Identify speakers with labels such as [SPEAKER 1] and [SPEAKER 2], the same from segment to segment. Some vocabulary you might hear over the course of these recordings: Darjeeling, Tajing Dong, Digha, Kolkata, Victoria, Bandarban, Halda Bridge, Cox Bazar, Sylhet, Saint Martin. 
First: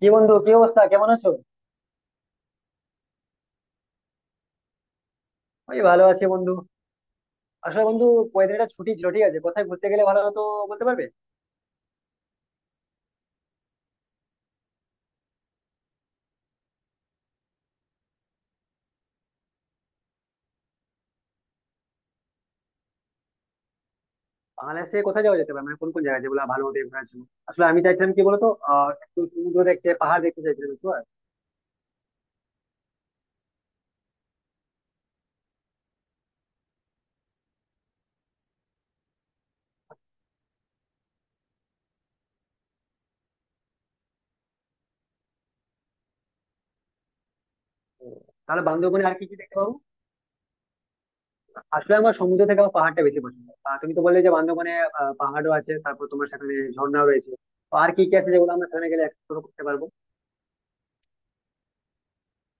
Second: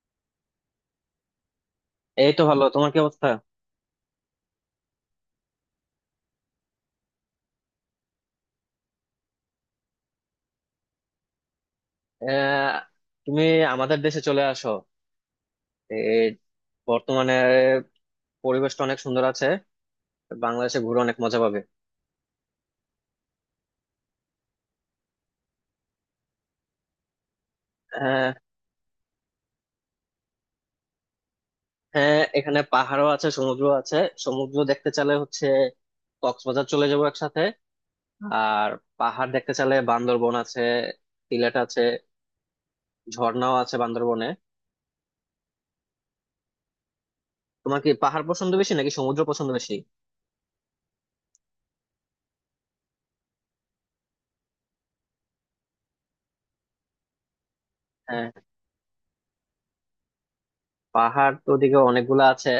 [SPEAKER 1] কি বন্ধু, কি অবস্থা? কেমন আছো?
[SPEAKER 2] এই তো ভালো। তোমার কি অবস্থা?
[SPEAKER 1] ওই ভালো আছি বন্ধু। আসলে বন্ধু, কয়েকদিন ছুটি ছিল, ঠিক আছে? কোথায় ঘুরতে গেলে ভালো হতো বলতে পারবে?
[SPEAKER 2] আহ, তুমি আমাদের দেশে চলে আসো। এই বর্তমানে পরিবেশটা অনেক সুন্দর আছে। বাংলাদেশে ঘুরে অনেক মজা পাবে।
[SPEAKER 1] বাংলাদেশে কোথায় যাওয়া যেতে পারে, মানে কোন কোন জায়গা যেগুলো ভালো হতো ঘোরার জন্য? আসলে আমি চাইছিলাম কি
[SPEAKER 2] আহ,
[SPEAKER 1] বলতো, একটু সমুদ্র দেখতে, পাহাড় দেখতে চাইছিলাম, বুঝতে পারলে?
[SPEAKER 2] হ্যাঁ, এখানে পাহাড়ও আছে, সমুদ্র আছে। সমুদ্র দেখতে চাইলে হচ্ছে কক্সবাজার চলে যাবো একসাথে। আর পাহাড় দেখতে চাইলে বান্দরবন আছে, সিলেট আছে, ঝর্ণাও আছে বান্দরবনে। তোমার কি পাহাড় পছন্দ
[SPEAKER 1] তাহলে
[SPEAKER 2] বেশি নাকি
[SPEAKER 1] বান্দরবনে আর
[SPEAKER 2] সমুদ্র
[SPEAKER 1] কি কি
[SPEAKER 2] পছন্দ
[SPEAKER 1] দেখতে পাবো?
[SPEAKER 2] বেশি?
[SPEAKER 1] আসলে আমার সমুদ্র থেকে আমার পাহাড়টা বেশি পছন্দ। তুমি তো বললে যে বান্দরবনে পাহাড়ও আছে, তারপর তোমার সেখানে ঝর্ণাও রয়েছে। তো আর কি কি আছে যেগুলো আমরা সেখানে গেলে এক্সপ্লোর করতে পারবো?
[SPEAKER 2] পাহাড় তো ওদিকে অনেকগুলো আছে।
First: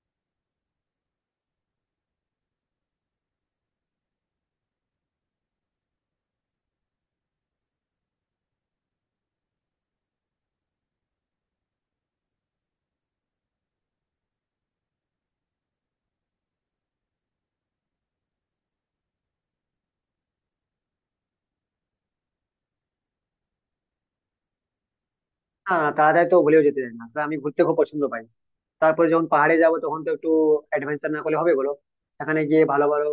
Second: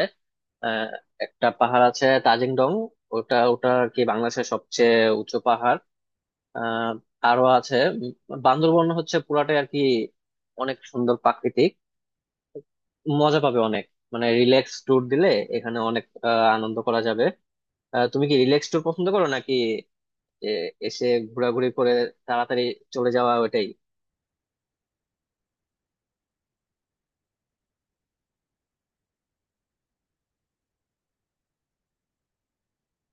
[SPEAKER 2] আহ, একটা পাহাড় আছে তাজিং ডং। ওটা ওটা আর কি বাংলাদেশের সবচেয়ে উঁচু পাহাড়। আহ, আরো আছে। বান্দরবন হচ্ছে পুরাটাই আর কি অনেক সুন্দর প্রাকৃতিক। মজা পাবে অনেক, মানে রিল্যাক্স ট্যুর দিলে এখানে অনেক আনন্দ করা যাবে। তুমি কি রিল্যাক্স ট্যুর পছন্দ করো, নাকি এ, এসে ঘোরাঘুরি করে তাড়াতাড়ি চলে যাওয়া ওটাই?
[SPEAKER 1] হ্যাঁ, তাড়াতাড়ি তো ভুলেও যেতে চাই না, আসলে আমি ঘুরতে খুব পছন্দ পাই। তারপরে যখন পাহাড়ে যাব তখন তো একটু অ্যাডভেঞ্চার না করলে হবে, বলো? সেখানে গিয়ে ভালো ভালো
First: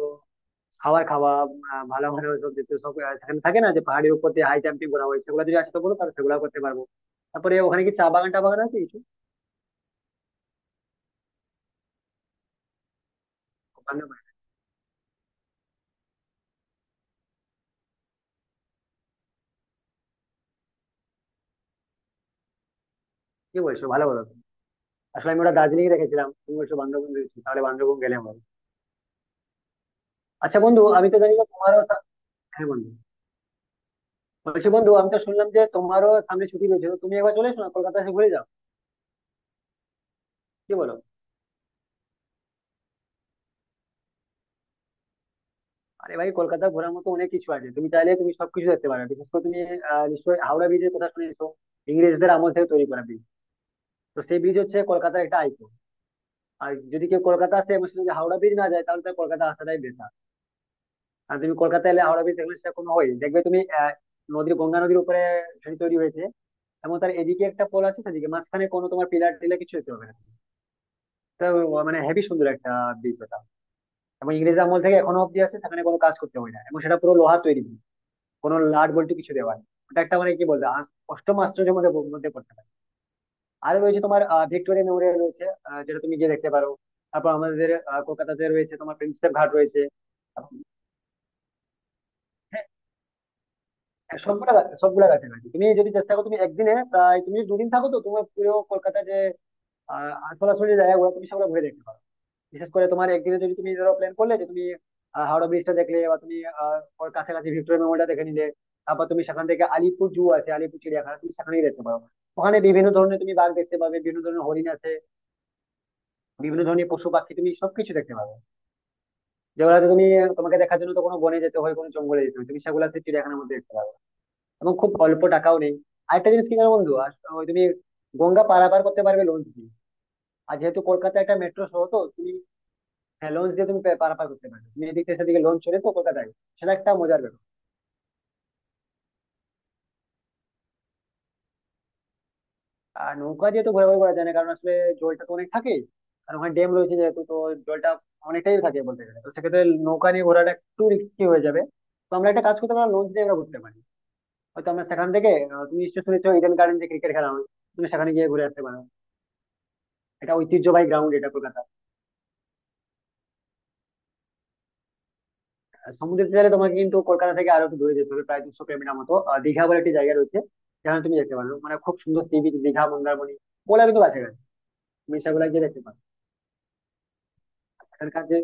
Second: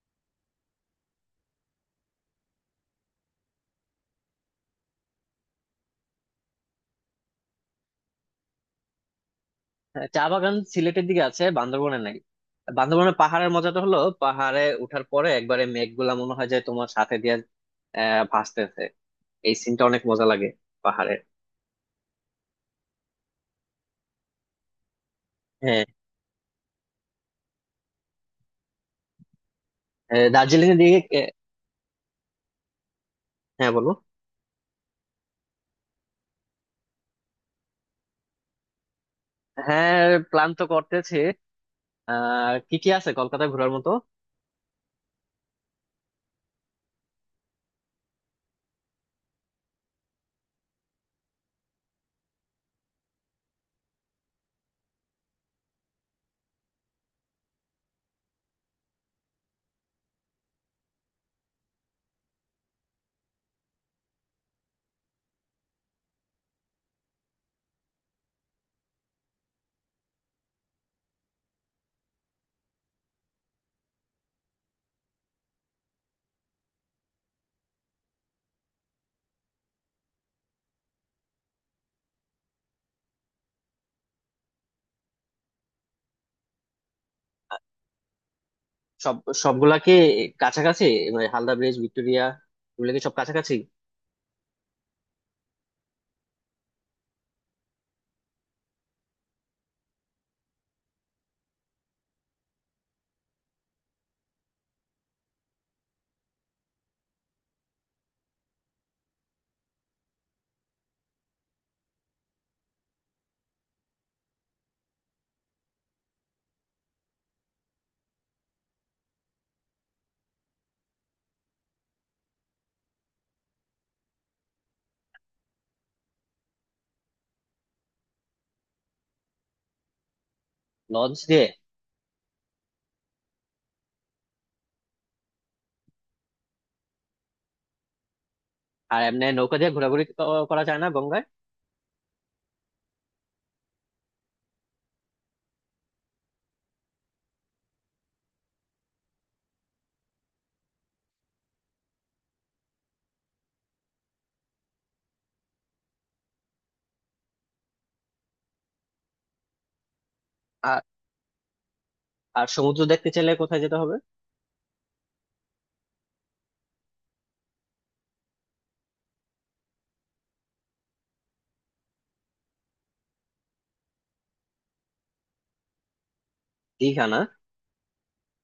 [SPEAKER 1] খাবার খাওয়া, ভালো ভালো সব, যেতে সব সেখানে থাকে না যে পাহাড়ের উপর দিয়ে হাই জাম্পিং করা হয়, সেগুলো যদি আসতে বলো তাহলে সেগুলো করতে পারবো। তারপরে ওখানে কি চা বাগান টা বাগান আছে কিছু
[SPEAKER 2] হ্যাঁ, চা বাগান সিলেটের দিকে আছে, বান্দরবনে নাই। বান্দরবনের পাহাড়ের মজাটা হলো
[SPEAKER 1] ওখানে?
[SPEAKER 2] পাহাড়ে উঠার পরে একবারে মেঘগুলা মনে হয় যে তোমার সাথে দিয়ে আহ ভাসতেছে। এই সিনটা অনেক মজা লাগে পাহাড়ে।
[SPEAKER 1] কি বলছো, ভালো বলো তো। আসলে আমি ওটা
[SPEAKER 2] হ্যাঁ,
[SPEAKER 1] দার্জিলিং এ রেখেছিলাম, তুমি বলছো বান্দরবন রয়েছে, তাহলে বান্দরবন গেলে আমার। আচ্ছা
[SPEAKER 2] দার্জিলিং এর
[SPEAKER 1] বন্ধু,
[SPEAKER 2] দিকে
[SPEAKER 1] আমি তো জানি না তোমারও হ্যাঁ বন্ধু,
[SPEAKER 2] হ্যাঁ বলো।
[SPEAKER 1] বলছি বন্ধু, আমি তো শুনলাম যে তোমারও সামনে ছুটি রয়েছে, তো তুমি একবার চলে এসো না, কলকাতা এসে ঘুরে যাও।
[SPEAKER 2] হ্যাঁ, প্ল্যান তো
[SPEAKER 1] কি বলো?
[SPEAKER 2] করতেছি। আহ, কি কি আছে কলকাতা ঘোরার মতো?
[SPEAKER 1] আরে ভাই, কলকাতা ঘোরার মতো অনেক কিছু আছে, তুমি চাইলে তুমি সবকিছু দেখতে পারো। বিশেষ করে তুমি নিশ্চয়ই হাওড়া ব্রিজের কথা শুনেছো। ইংরেজদের আমল থেকে তৈরি করা ব্রিজ, তো সেই ব্রিজ হচ্ছে কলকাতার একটা আইকন। আর যদি কেউ কলকাতা আসে এবং সে যদি হাওড়া ব্রিজ না যায় তাহলে তার কলকাতা আসাটাই বেকার। আর তুমি কলকাতা এলে হাওড়া ব্রিজ দেখলে সেরকম হয়, দেখবে তুমি নদীর, গঙ্গা নদীর উপরে সেটি তৈরি হয়েছে, এবং তার এদিকে একটা পোল আছে সেদিকে, মাঝখানে কোনো তোমার পিলার টিলার কিছু হতে হবে না। তো মানে হেভি সুন্দর একটা ব্রিজ ওটা, এবং ইংরেজ আমল থেকে এখনো অব্দি আছে, সেখানে কোনো কাজ করতে হয় না, এবং সেটা পুরো লোহা তৈরি, কোনো লাড বল্টু কিছু দেওয়া নেই। ওটা একটা, মানে কি বলবো, অষ্টম আশ্চর্যের মধ্যে মধ্যে পড়তে পারে। আর রয়েছে তোমার, ভিক্টোরিয়া মেমোরিয়াল রয়েছে, যেটা তুমি গিয়ে দেখতে পারো। তারপর আমাদের কলকাতাতে রয়েছে তোমার,
[SPEAKER 2] সব,
[SPEAKER 1] প্রিন্সেপ ঘাট
[SPEAKER 2] সবগুলা
[SPEAKER 1] রয়েছে
[SPEAKER 2] কি
[SPEAKER 1] এবং
[SPEAKER 2] কাছাকাছি? মানে হালদা ব্রিজ, ভিক্টোরিয়া,
[SPEAKER 1] হ্যাঁ,
[SPEAKER 2] এগুলো কি সব কাছাকাছি?
[SPEAKER 1] হ্যাঁ, সবগুলা কাছাকাছি। তুমি যদি চেষ্টা করো, তুমি একদিনে প্রায়, তুমি যদি দুদিন থাকো তো তোমার পুরো কলকাতা যে সরাসরি জায়গাগুলো তুমি সেগুলো ঘুরে দেখতে পারো। বিশেষ করে তোমার একদিনে যদি তুমি ধরো প্ল্যান করলে যে তুমি হাওড়া ব্রিজটা দেখলে, বা তুমি আহ, ওর কাছাকাছি ভিক্টোরিয়া মেমোরিয়ালটা দেখে নিলে, তারপর তুমি সেখান থেকে আলিপুর জু আছে, আলিপুর চিড়িয়াখানা, তুমি সেখানেই দেখতে পারো। ওখানে বিভিন্ন ধরনের তুমি বাঘ দেখতে পাবে, বিভিন্ন ধরনের হরিণ আছে, বিভিন্ন ধরনের পশু পাখি, তুমি সবকিছু দেখতে পাবে, যেগুলোতে তুমি, তোমাকে দেখার জন্য তো কোনো বনে যেতে হয়, কোনো জঙ্গলে যেতে হয়, তুমি সেগুলোতে চিড়িয়াখানার মধ্যে দেখতে পাবে, এবং খুব অল্প টাকাও নেই। আরেকটা জিনিস কি জানো বন্ধু, আর ওই তুমি গঙ্গা পারাপার করতে পারবে লঞ্চ দিয়ে। আর যেহেতু কলকাতা
[SPEAKER 2] লঞ্চ
[SPEAKER 1] একটা
[SPEAKER 2] দিয়ে?
[SPEAKER 1] মেট্রো শহর তো তুমি, হ্যাঁ, লঞ্চ দিয়ে তুমি পারাপার করতে পারবে, তুমি এদিক থেকে সেদিকে লঞ্চ চড়ে, তো কলকাতায় সেটা একটা মজার ব্যাপার।
[SPEAKER 2] আর এমনি নৌকা দিয়ে ঘোরাঘুরি করা যায় না গঙ্গায়?
[SPEAKER 1] আর নৌকা দিয়ে তো ঘোরাঘুরি করা যায় না, কারণ আসলে জলটা তো অনেক থাকে, আর ওখানে ড্যাম রয়েছে যেহেতু, তো জলটা অনেকটাই থাকে বলতে গেলে, তো সেক্ষেত্রে নৌকা নিয়ে ঘোরাটা একটু রিস্কি হয়ে যাবে। তো আমরা একটা কাজ করতে পারি, লঞ্চ দিয়ে আমরা ঘুরতে পারি। হয়তো আমরা সেখান থেকে তুমি নিশ্চয়ই শুনেছো ইডেন গার্ডেন, যে ক্রিকেট খেলা হয়, তুমি সেখানে গিয়ে ঘুরে আসতে পারো। এটা
[SPEAKER 2] আর
[SPEAKER 1] ঐতিহ্যবাহী গ্রাউন্ড, এটা কলকাতা।
[SPEAKER 2] আর সমুদ্র দেখতে চাইলে কোথায় যেতে হবে?
[SPEAKER 1] আর সমুদ্রের তীরে তোমাকে কিন্তু কলকাতা থেকে আরো একটু দূরে যেতে হবে, প্রায় 200 কিলোমিটার মতো। দীঘা বলে একটি জায়গা রয়েছে, যেখানে তুমি যেতে পারো, মানে খুব সুন্দর সি বিচ, দীঘা মন্দারমণি ওগুলা কিন্তু কাছাকাছি, তুমি সেগুলা গিয়ে দেখতে পারো।
[SPEAKER 2] দীঘা না?
[SPEAKER 1] সেখানকার যে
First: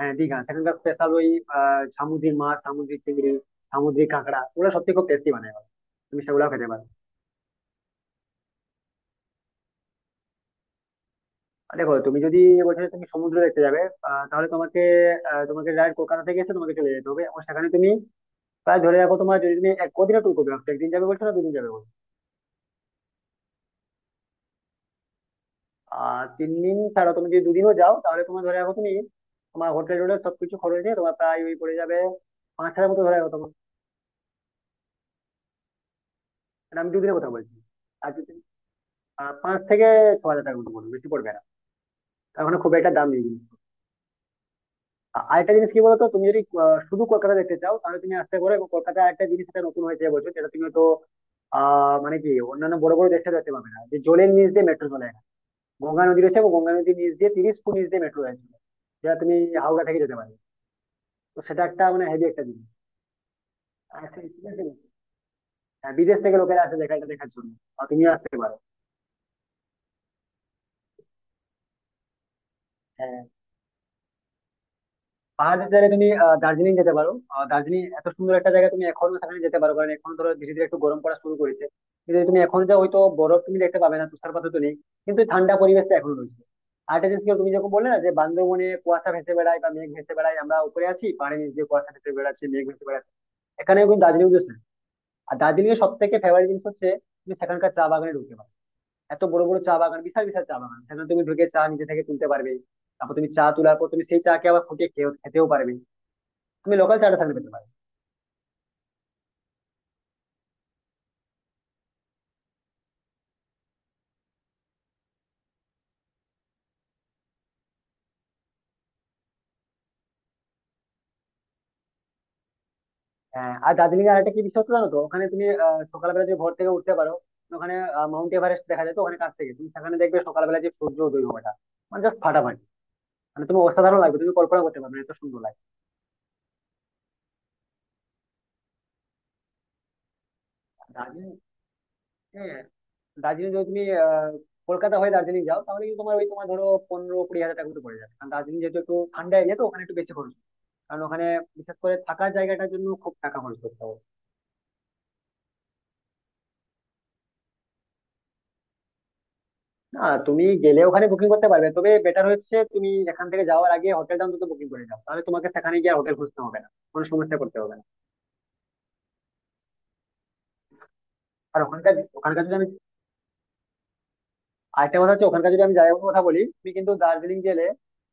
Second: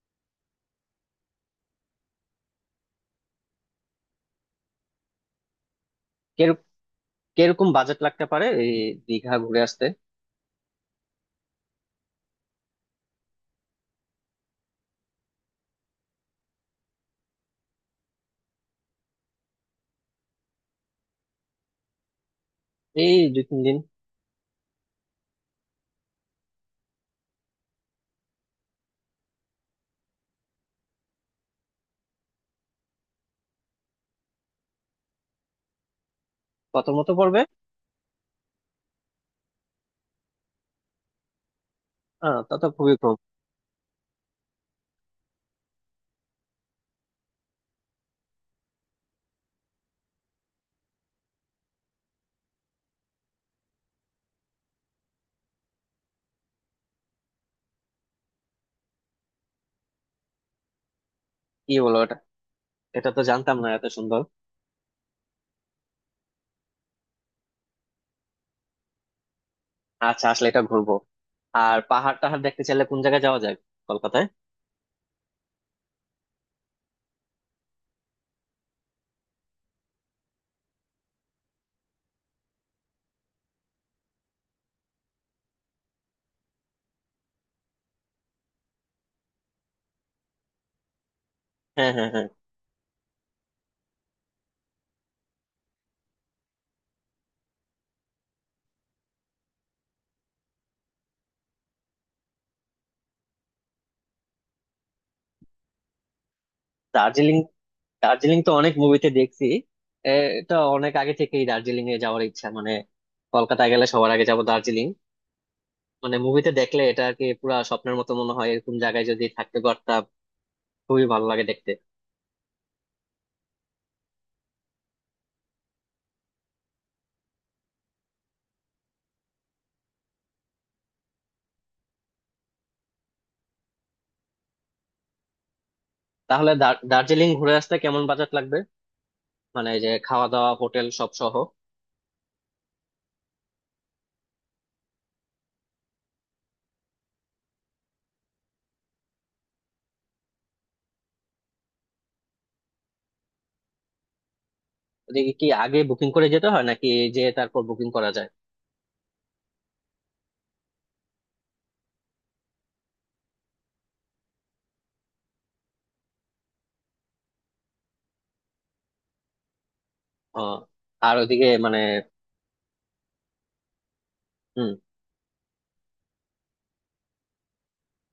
[SPEAKER 1] দীঘা সেখানকার স্পেশাল ওই সামুদ্রিক মাছ, সামুদ্রিক চিংড়ি, সামুদ্রিক কাঁকড়া, ওগুলো সত্যি খুব টেস্টি বানায় ওরা। তুমি সেগুলাও খেতে পারো।
[SPEAKER 2] কিরকম বাজেট লাগতে পারে এই দীঘা ঘুরে আসতে?
[SPEAKER 1] আর দেখো, তুমি যদি বলছো যে তুমি সমুদ্র দেখতে যাবে, তাহলে তোমাকে ডাইরেক্ট কলকাতা থেকে এসে তোমাকে চলে যেতে হবে, এবং সেখানে তুমি প্রায়, ধরে রাখো তোমার, যদি তুমি এক কদিনের ট্যুর করবে, একদিন যাবে বলছো না দুদিন যাবে বলছো?
[SPEAKER 2] এই দুই তিন দিন।
[SPEAKER 1] 3 দিন ছাড়া তুমি যদি দুদিনও যাও তাহলে তোমার, ধরে রাখো তুমি, তোমার হোটেল টোটেল সবকিছু খরচ নিয়ে তোমার প্রায় ওই পড়ে যাবে 5,000 মতো, ধরে রাখো তোমার, মানে
[SPEAKER 2] কত
[SPEAKER 1] আমি
[SPEAKER 2] মতো
[SPEAKER 1] দুদিনের কথা
[SPEAKER 2] পড়বে?
[SPEAKER 1] বলছি। আর যদি 5 থেকে 6 হাজার টাকার মতো পড়বে, বেশি পড়বে না,
[SPEAKER 2] আহ,
[SPEAKER 1] কারণ
[SPEAKER 2] তা
[SPEAKER 1] ওখানে
[SPEAKER 2] তো
[SPEAKER 1] খুব একটা
[SPEAKER 2] খুবই
[SPEAKER 1] দাম
[SPEAKER 2] কম।
[SPEAKER 1] নেই কিন্তু। আরেকটা জিনিস কি বলতো, তুমি যদি শুধু কলকাতা দেখতে চাও তাহলে তুমি আসতে পারো, এবং কলকাতায় একটা জিনিস, এটা নতুন হয়েছে এবছর, যেটা তুমি তো মানে কি অন্যান্য বড় বড় দেশে দেখতে পাবে না, যে জলের নিচ দিয়ে মেট্রো চলে। গঙ্গা নদী রয়েছে, এবং গঙ্গা নদীর নিচ দিয়ে 30 ফুট নিচ দিয়ে মেট্রো রয়েছে, যেটা তুমি হাওড়া থেকে যেতে পারবে। তো সেটা
[SPEAKER 2] কি
[SPEAKER 1] একটা
[SPEAKER 2] বলো
[SPEAKER 1] মানে
[SPEAKER 2] এটা,
[SPEAKER 1] হেভি একটা জিনিস।
[SPEAKER 2] এটা তো জানতাম না। এত
[SPEAKER 1] আর
[SPEAKER 2] সুন্দর!
[SPEAKER 1] হ্যাঁ, বিদেশ থেকে লোকেরা আসে দেখা, এটা দেখার জন্য। আর তুমিও আসতে পারো।
[SPEAKER 2] আচ্ছা, আসলে এটা ঘুরবো। আর পাহাড় টাহাড় দেখতে চাইলে কোন
[SPEAKER 1] হ্যাঁ,
[SPEAKER 2] জায়গায় যাওয়া যায় কলকাতায়?
[SPEAKER 1] পাহাড়ের জায়গায় তুমি দার্জিলিং যেতে পারো। দার্জিলিং এত সুন্দর একটা জায়গা, তুমি এখনো সেখানে যেতে পারো, কারণ এখন ধরো ধীরে ধীরে একটু গরম পড়া শুরু করেছে। কিন্তু যদি তুমি এখন যাও হয়তো বরফ তুমি দেখতে পাবে না, তুষারপাত তো নেই, কিন্তু ঠান্ডা পরিবেশটা এখনো রয়েছে। আর একটা জিনিস কি, তুমি যখন বললে না যে বান্দরবনে কুয়াশা ভেসে বেড়ায় বা মেঘ ভেসে বেড়ায়, আমরা উপরে আছি পাহাড়ের নিচ দিয়ে
[SPEAKER 2] হ্যাঁ,
[SPEAKER 1] কুয়াশা
[SPEAKER 2] হ্যাঁ,
[SPEAKER 1] ভেসে
[SPEAKER 2] হ্যাঁ।
[SPEAKER 1] বেড়াচ্ছে, মেঘ ভেসে বেড়াচ্ছে, এখানে কিন্তু দার্জিলিং উঠেছে। আর দার্জিলিং এর সব থেকে ফেভারিট জিনিস হচ্ছে, তুমি সেখানকার চা বাগানে ঢুকতে পারো। এত বড় বড় চা বাগান, বিশাল বিশাল চা বাগান, সেখানে তুমি ঢুকে চা নিজে থেকে তুলতে পারবে। তারপর তুমি চা তোলার পর তুমি সেই চা কে আবার ফুটিয়ে খেতেও পারবে। তুমি লোকাল চাটা সেখানে
[SPEAKER 2] দার্জিলিং,
[SPEAKER 1] পেতে পারবে।
[SPEAKER 2] দার্জিলিং তো অনেক মুভিতে দেখছি। এ, এটা অনেক আগে থেকেই দার্জিলিং এ যাওয়ার ইচ্ছা। মানে কলকাতায় গেলে সবার আগে যাব দার্জিলিং। মানে মুভিতে দেখলে এটা আর কি পুরা স্বপ্নের মতো মনে হয়, এরকম জায়গায় যদি থাকতে পারতাম। খুবই ভালো লাগে দেখতে।
[SPEAKER 1] আর দার্জিলিং এর আরেকটা কি বিশেষত্ব জানো তো, ওখানে তুমি সকালবেলা যদি ভোর থেকে উঠতে পারো, ওখানে মাউন্ট এভারেস্ট দেখা যায়, তো ওখানে কাছ থেকে তুমি সেখানে দেখবে সকালবেলা যে সূর্য উদয় হওয়াটা, মানে জাস্ট ফাটাফাটি। মানে তুমি, অসাধারণ লাগবে, তুমি কল্পনা করতে পারবে না, এত সুন্দর লাগবে।
[SPEAKER 2] তাহলে দার্জিলিং ঘুরে আসতে কেমন বাজেট লাগবে? মানে এই যে খাওয়া দাওয়া হোটেল সব
[SPEAKER 1] দার্জিলিং,
[SPEAKER 2] সহ।
[SPEAKER 1] হ্যাঁ, দার্জিলিং যদি তুমি কলকাতা হয়ে দার্জিলিং যাও তাহলে কিন্তু তোমার ওই, তোমার ধরো 15-20 হাজার টাকা মতো পড়ে যাবে, কারণ দার্জিলিং যেহেতু একটু ঠান্ডা এরিয়া, তো ওখানে একটু বেশি খরচ, কারণ ওখানে বিশেষ করে থাকার জায়গাটার জন্য খুব টাকা খরচ করতে হবে।
[SPEAKER 2] ওদিকে কি আগে বুকিং করে যেতে হয় নাকি যে তারপর বুকিং করা যায়?
[SPEAKER 1] না, তুমি গেলে ওখানে বুকিং করতে পারবে, তবে বেটার হচ্ছে তুমি এখান থেকে যাওয়ার আগে হোটেলটা অন্তত বুকিং করে যাও, তাহলে তোমাকে সেখানে গিয়ে হোটেল খুঁজতে হবে না, কোনো সমস্যা করতে হবে না।
[SPEAKER 2] ও, আর ওদিকে
[SPEAKER 1] আর
[SPEAKER 2] মানে
[SPEAKER 1] ওখানকার, ওখানকার যদি আমি
[SPEAKER 2] হুম।
[SPEAKER 1] আরেকটা কথা হচ্ছে, ওখানকার যদি আমি জায়গাগুলোর কথা বলি, তুমি কিন্তু দার্জিলিং গেলে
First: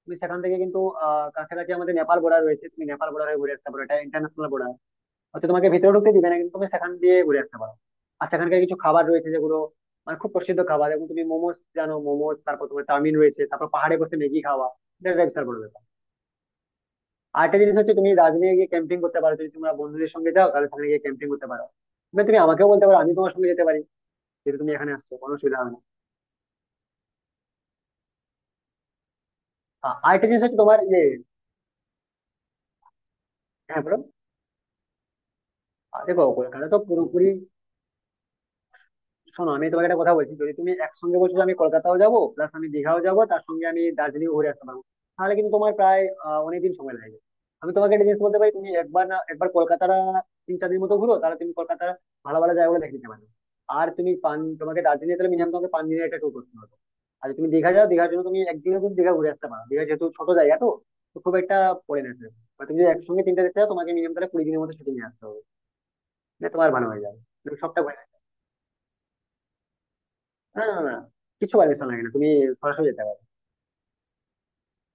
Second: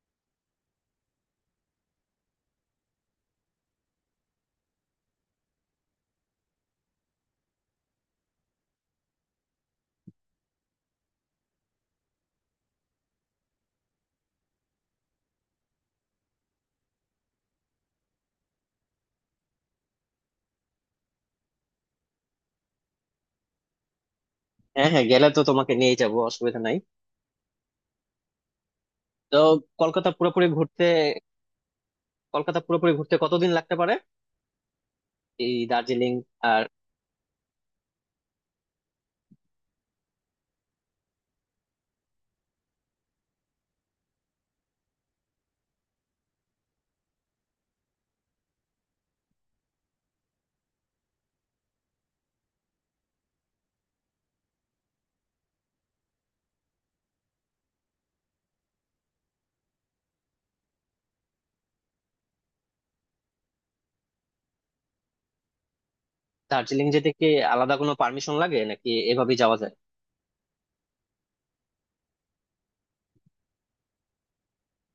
[SPEAKER 1] তুমি সেখান থেকে কিন্তু কাছাকাছি আমাদের নেপাল বর্ডার রয়েছে, তুমি নেপাল বর্ডার হয়ে ঘুরে আসতে পারো, এটা ইন্টারন্যাশনাল বর্ডার। হয়তো তোমাকে ভেতরে ঢুকতে দিবে না, কিন্তু তুমি সেখান দিয়ে ঘুরে আসতে পারো। আর সেখানকার কিছু খাবার রয়েছে, যেগুলো মানে খুব প্রসিদ্ধ খাবার, এবং তুমি মোমোস জানো, মোমোস, তারপর তোমার চাউমিন রয়েছে, তারপর পাহাড়ে বসে ম্যাগি খাওয়া, এটা একটা বিশাল বড় ব্যাপার। আর একটা জিনিস হচ্ছে, তুমি দার্জিলিং গিয়ে ক্যাম্পিং করতে পারো, যদি তোমরা বন্ধুদের সঙ্গে যাও তাহলে সেখানে গিয়ে ক্যাম্পিং করতে পারো। মানে তুমি আমাকেও বলতে পারো, আমি তোমার সঙ্গে যেতে পারি, যেহেতু তুমি
[SPEAKER 2] হ্যাঁ,
[SPEAKER 1] এখানে
[SPEAKER 2] হ্যাঁ,
[SPEAKER 1] আসছো
[SPEAKER 2] গেলে
[SPEAKER 1] কোনো
[SPEAKER 2] তো
[SPEAKER 1] অসুবিধা হবে
[SPEAKER 2] তোমাকে
[SPEAKER 1] না।
[SPEAKER 2] নিয়েই যাবো, অসুবিধা নাই। তো কলকাতা
[SPEAKER 1] আর একটা জিনিস
[SPEAKER 2] পুরোপুরি
[SPEAKER 1] হচ্ছে তোমার
[SPEAKER 2] ঘুরতে,
[SPEAKER 1] যে,
[SPEAKER 2] কলকাতা পুরোপুরি ঘুরতে কতদিন লাগতে
[SPEAKER 1] হ্যাঁ
[SPEAKER 2] পারে?
[SPEAKER 1] বলো,
[SPEAKER 2] এই দার্জিলিং
[SPEAKER 1] দেখো
[SPEAKER 2] আর
[SPEAKER 1] কলকাতা তো পুরোপুরি, শোনো আমি তোমাকে একটা কথা বলছি, যদি তুমি একসঙ্গে বলছো যে আমি কলকাতাও যাবো প্লাস আমি দীঘাও যাবো, তার সঙ্গে আমি দার্জিলিং ঘুরে আসতে পারবো, তাহলে কিন্তু তোমার প্রায় অনেকদিন সময় লাগবে। আমি তোমাকে একটা জিনিস বলতে পারি, তুমি একবার না একবার কলকাতাটা 3-4 দিন মতো ঘুরো, তাহলে তুমি কলকাতার ভালো ভালো জায়গাগুলো দেখে নিতে পারবে। আর তুমি পান, তোমাকে দার্জিলিং তাহলে মিনিমাম তোমাকে 5 দিনের একটা ট্যুর করতে হবে। আর যদি তুমি দীঘা যাও, দীঘার জন্য তুমি একদিনে তুমি দীঘা ঘুরে আসতে পারো, দীঘা যেহেতু ছোট জায়গা, তো তো খুব একটা পড়ে না সেরকম। আর তুমি যদি একসঙ্গে তিনটা দেখতে যাও, তোমাকে মিনিমাম তাহলে 20 দিনের মতো ছুটি নিয়ে আসতে হবে, না তোমার
[SPEAKER 2] দার্জিলিং
[SPEAKER 1] ভালো হয়ে
[SPEAKER 2] যেতে
[SPEAKER 1] যাবে,
[SPEAKER 2] কি
[SPEAKER 1] তুমি
[SPEAKER 2] আলাদা
[SPEAKER 1] সবটা,
[SPEAKER 2] কোনো পারমিশন লাগে নাকি এভাবেই যাওয়া যায়?
[SPEAKER 1] না, না, না, কিছু পারমিশন লাগে না, তুমি সরাসরি যেতে পারো।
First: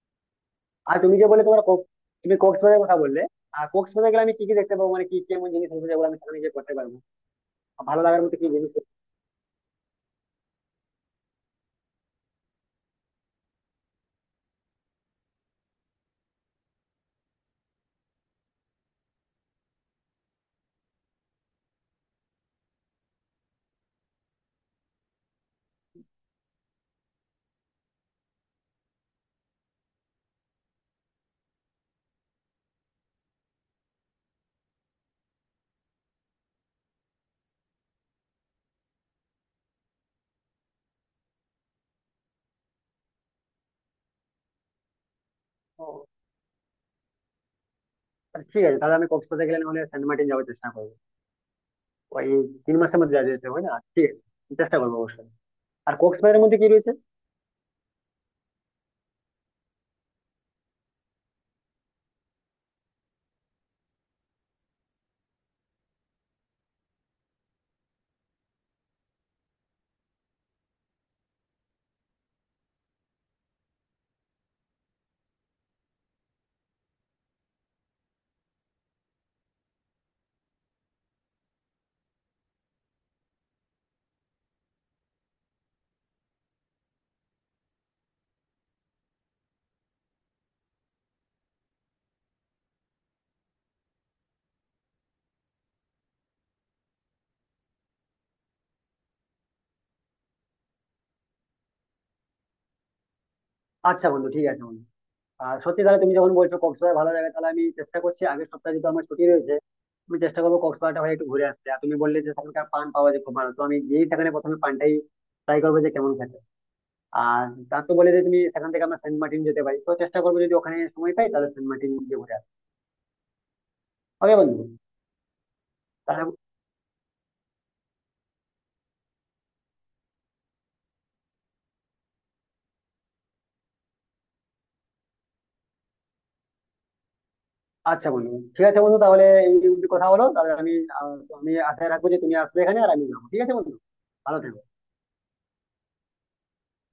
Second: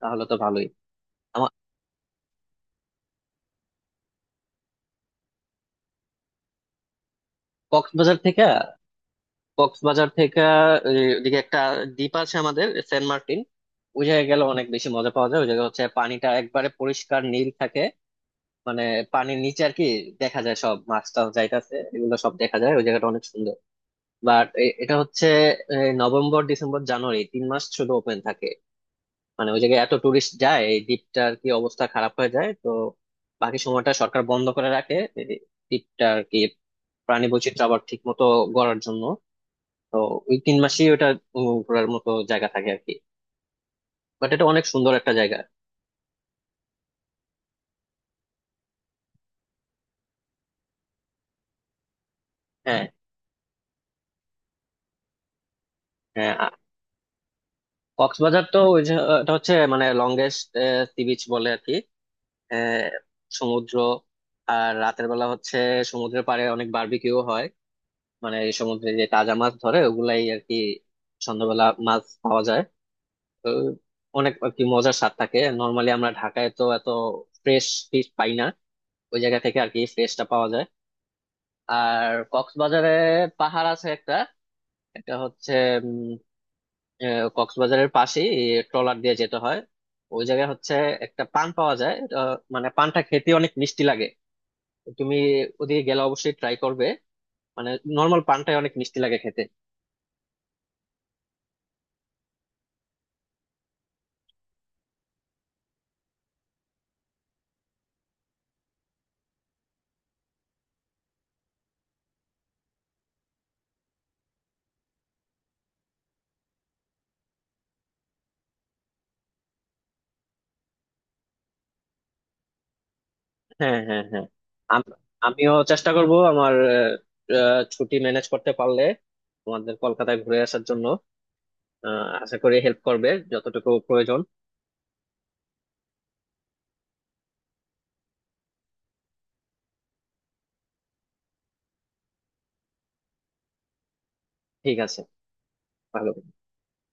[SPEAKER 2] তাহলে তো ভালোই।
[SPEAKER 1] আর তুমি যে বলে
[SPEAKER 2] আমার
[SPEAKER 1] তোমার তুমি কক্সবাজারের কথা বললে, আর কক্সবাজারে গেলে আমি কি কি দেখতে পাবো, মানে কি কেমন জিনিস আছে যেগুলো আমি সেখানে গিয়ে করতে পারবো, আর ভালো
[SPEAKER 2] কক্সবাজার
[SPEAKER 1] লাগার মতো
[SPEAKER 2] থেকে,
[SPEAKER 1] কি জিনিস করতে
[SPEAKER 2] কক্সবাজার থেকে এই, ওদিকে একটা দ্বীপ আছে আমাদের সেন্ট মার্টিন। ওই জায়গায় গেলে অনেক বেশি মজা পাওয়া যায়। ওই জায়গায় হচ্ছে পানিটা একবারে পরিষ্কার নীল থাকে। মানে পানির নিচে আর কি দেখা যায়, সব মাছ টাছ যাইতাছে এগুলো সব দেখা যায়। ওই জায়গাটা অনেক সুন্দর। বাট এটা হচ্ছে এই, নভেম্বর, ডিসেম্বর, জানুয়ারি 3 মাস শুধু ওপেন থাকে। মানে ওই জায়গায় এত টুরিস্ট যায়, এই দ্বীপটার কি অবস্থা খারাপ হয়ে যায়, তো বাকি সময়টা সরকার বন্ধ করে রাখে এই দ্বীপটা আর কি, প্রাণী বৈচিত্র্য আবার ঠিক মতো গড়ার জন্য। তো ওই 3 মাসেই ওটা ঘোরার মতো জায়গা থাকে আর কি। বাট এটা অনেক সুন্দর একটা জায়গা।
[SPEAKER 1] পারবো? আচ্ছা, ঠিক আছে, তাহলে আমি কক্সবাজার গেলে নাহলে সেন্ট মার্টিন যাওয়ার চেষ্টা করবো, ওই তিন
[SPEAKER 2] হ্যাঁ,
[SPEAKER 1] মাসের মধ্যে যাওয়া যেতে হবে, না ঠিক আছে, চেষ্টা করবো অবশ্যই। আর
[SPEAKER 2] হ্যাঁ।
[SPEAKER 1] কক্সবাজারের মধ্যে কি রয়েছে?
[SPEAKER 2] কক্সবাজার তো ওই যে এটা হচ্ছে মানে লংগেস্ট সি বিচ বলে আর কি। আহ, সমুদ্র। আর রাতের বেলা হচ্ছে সমুদ্রের পাড়ে অনেক বারবিকিউ হয়। মানে এই সমুদ্রে যে তাজা মাছ ধরে ওগুলাই আর কি সন্ধ্যাবেলা মাছ পাওয়া যায়। তো অনেক আর কি মজার স্বাদ থাকে। নর্মালি আমরা ঢাকায় তো এত ফ্রেশ ফিশ পাই না, ওই জায়গা থেকে আর কি ফ্রেশটা পাওয়া যায়। আর কক্সবাজারে পাহাড় আছে একটা। এটা হচ্ছে উম, কক্সবাজারের পাশেই, ট্রলার দিয়ে যেতে হয়। ওই জায়গায় হচ্ছে একটা পান পাওয়া যায় এটা, মানে পানটা খেতে অনেক মিষ্টি লাগে। তুমি ওদিকে গেলে অবশ্যই ট্রাই করবে। মানে নর্মাল পানটাই অনেক মিষ্টি লাগে খেতে।
[SPEAKER 1] আচ্ছা বন্ধু, ঠিক আছে বন্ধু। আর সত্যি তাহলে তুমি যখন বলছো কক্সবাজার ভালো লাগে, তাহলে আমি চেষ্টা করছি, আগের সপ্তাহে যেহেতু আমার ছুটি রয়েছে, আমি চেষ্টা করবো কক্সবাজারটা হয়ে একটু ঘুরে আসতে। আর তুমি বললে যে সেখানকার পান পাওয়া যায় খুব ভালো, তো আমি গিয়েই সেখানে প্রথমে পানটাই ট্রাই করবো যে কেমন খেতে। আর তার তো বলে যে তুমি সেখান থেকে আমরা সেন্ট মার্টিন যেতে পারি, তো চেষ্টা করবো যদি ওখানে সময় পাই তাহলে সেন্ট মার্টিন গিয়ে ঘুরে আসবো।
[SPEAKER 2] হ্যাঁ, হ্যাঁ, হ্যাঁ।
[SPEAKER 1] ওকে বন্ধু,
[SPEAKER 2] আম- আমিও চেষ্টা করব
[SPEAKER 1] তাহলে,
[SPEAKER 2] আমার, ছুটি ম্যানেজ করতে পারলে তোমাদের কলকাতায় ঘুরে আসার জন্য। আশা করি হেল্প করবে যতটুকু প্রয়োজন।
[SPEAKER 1] আচ্ছা বন্ধু ঠিক আছে বন্ধু, তাহলে এই অবধি কথা হলো, তাহলে আহ, আমি আশায় রাখবো যে তুমি আসবে এখানে আর আমি যাবো, ঠিক আছে বন্ধু, ভালো থেকো।
[SPEAKER 2] ঠিক আছে, ভালো।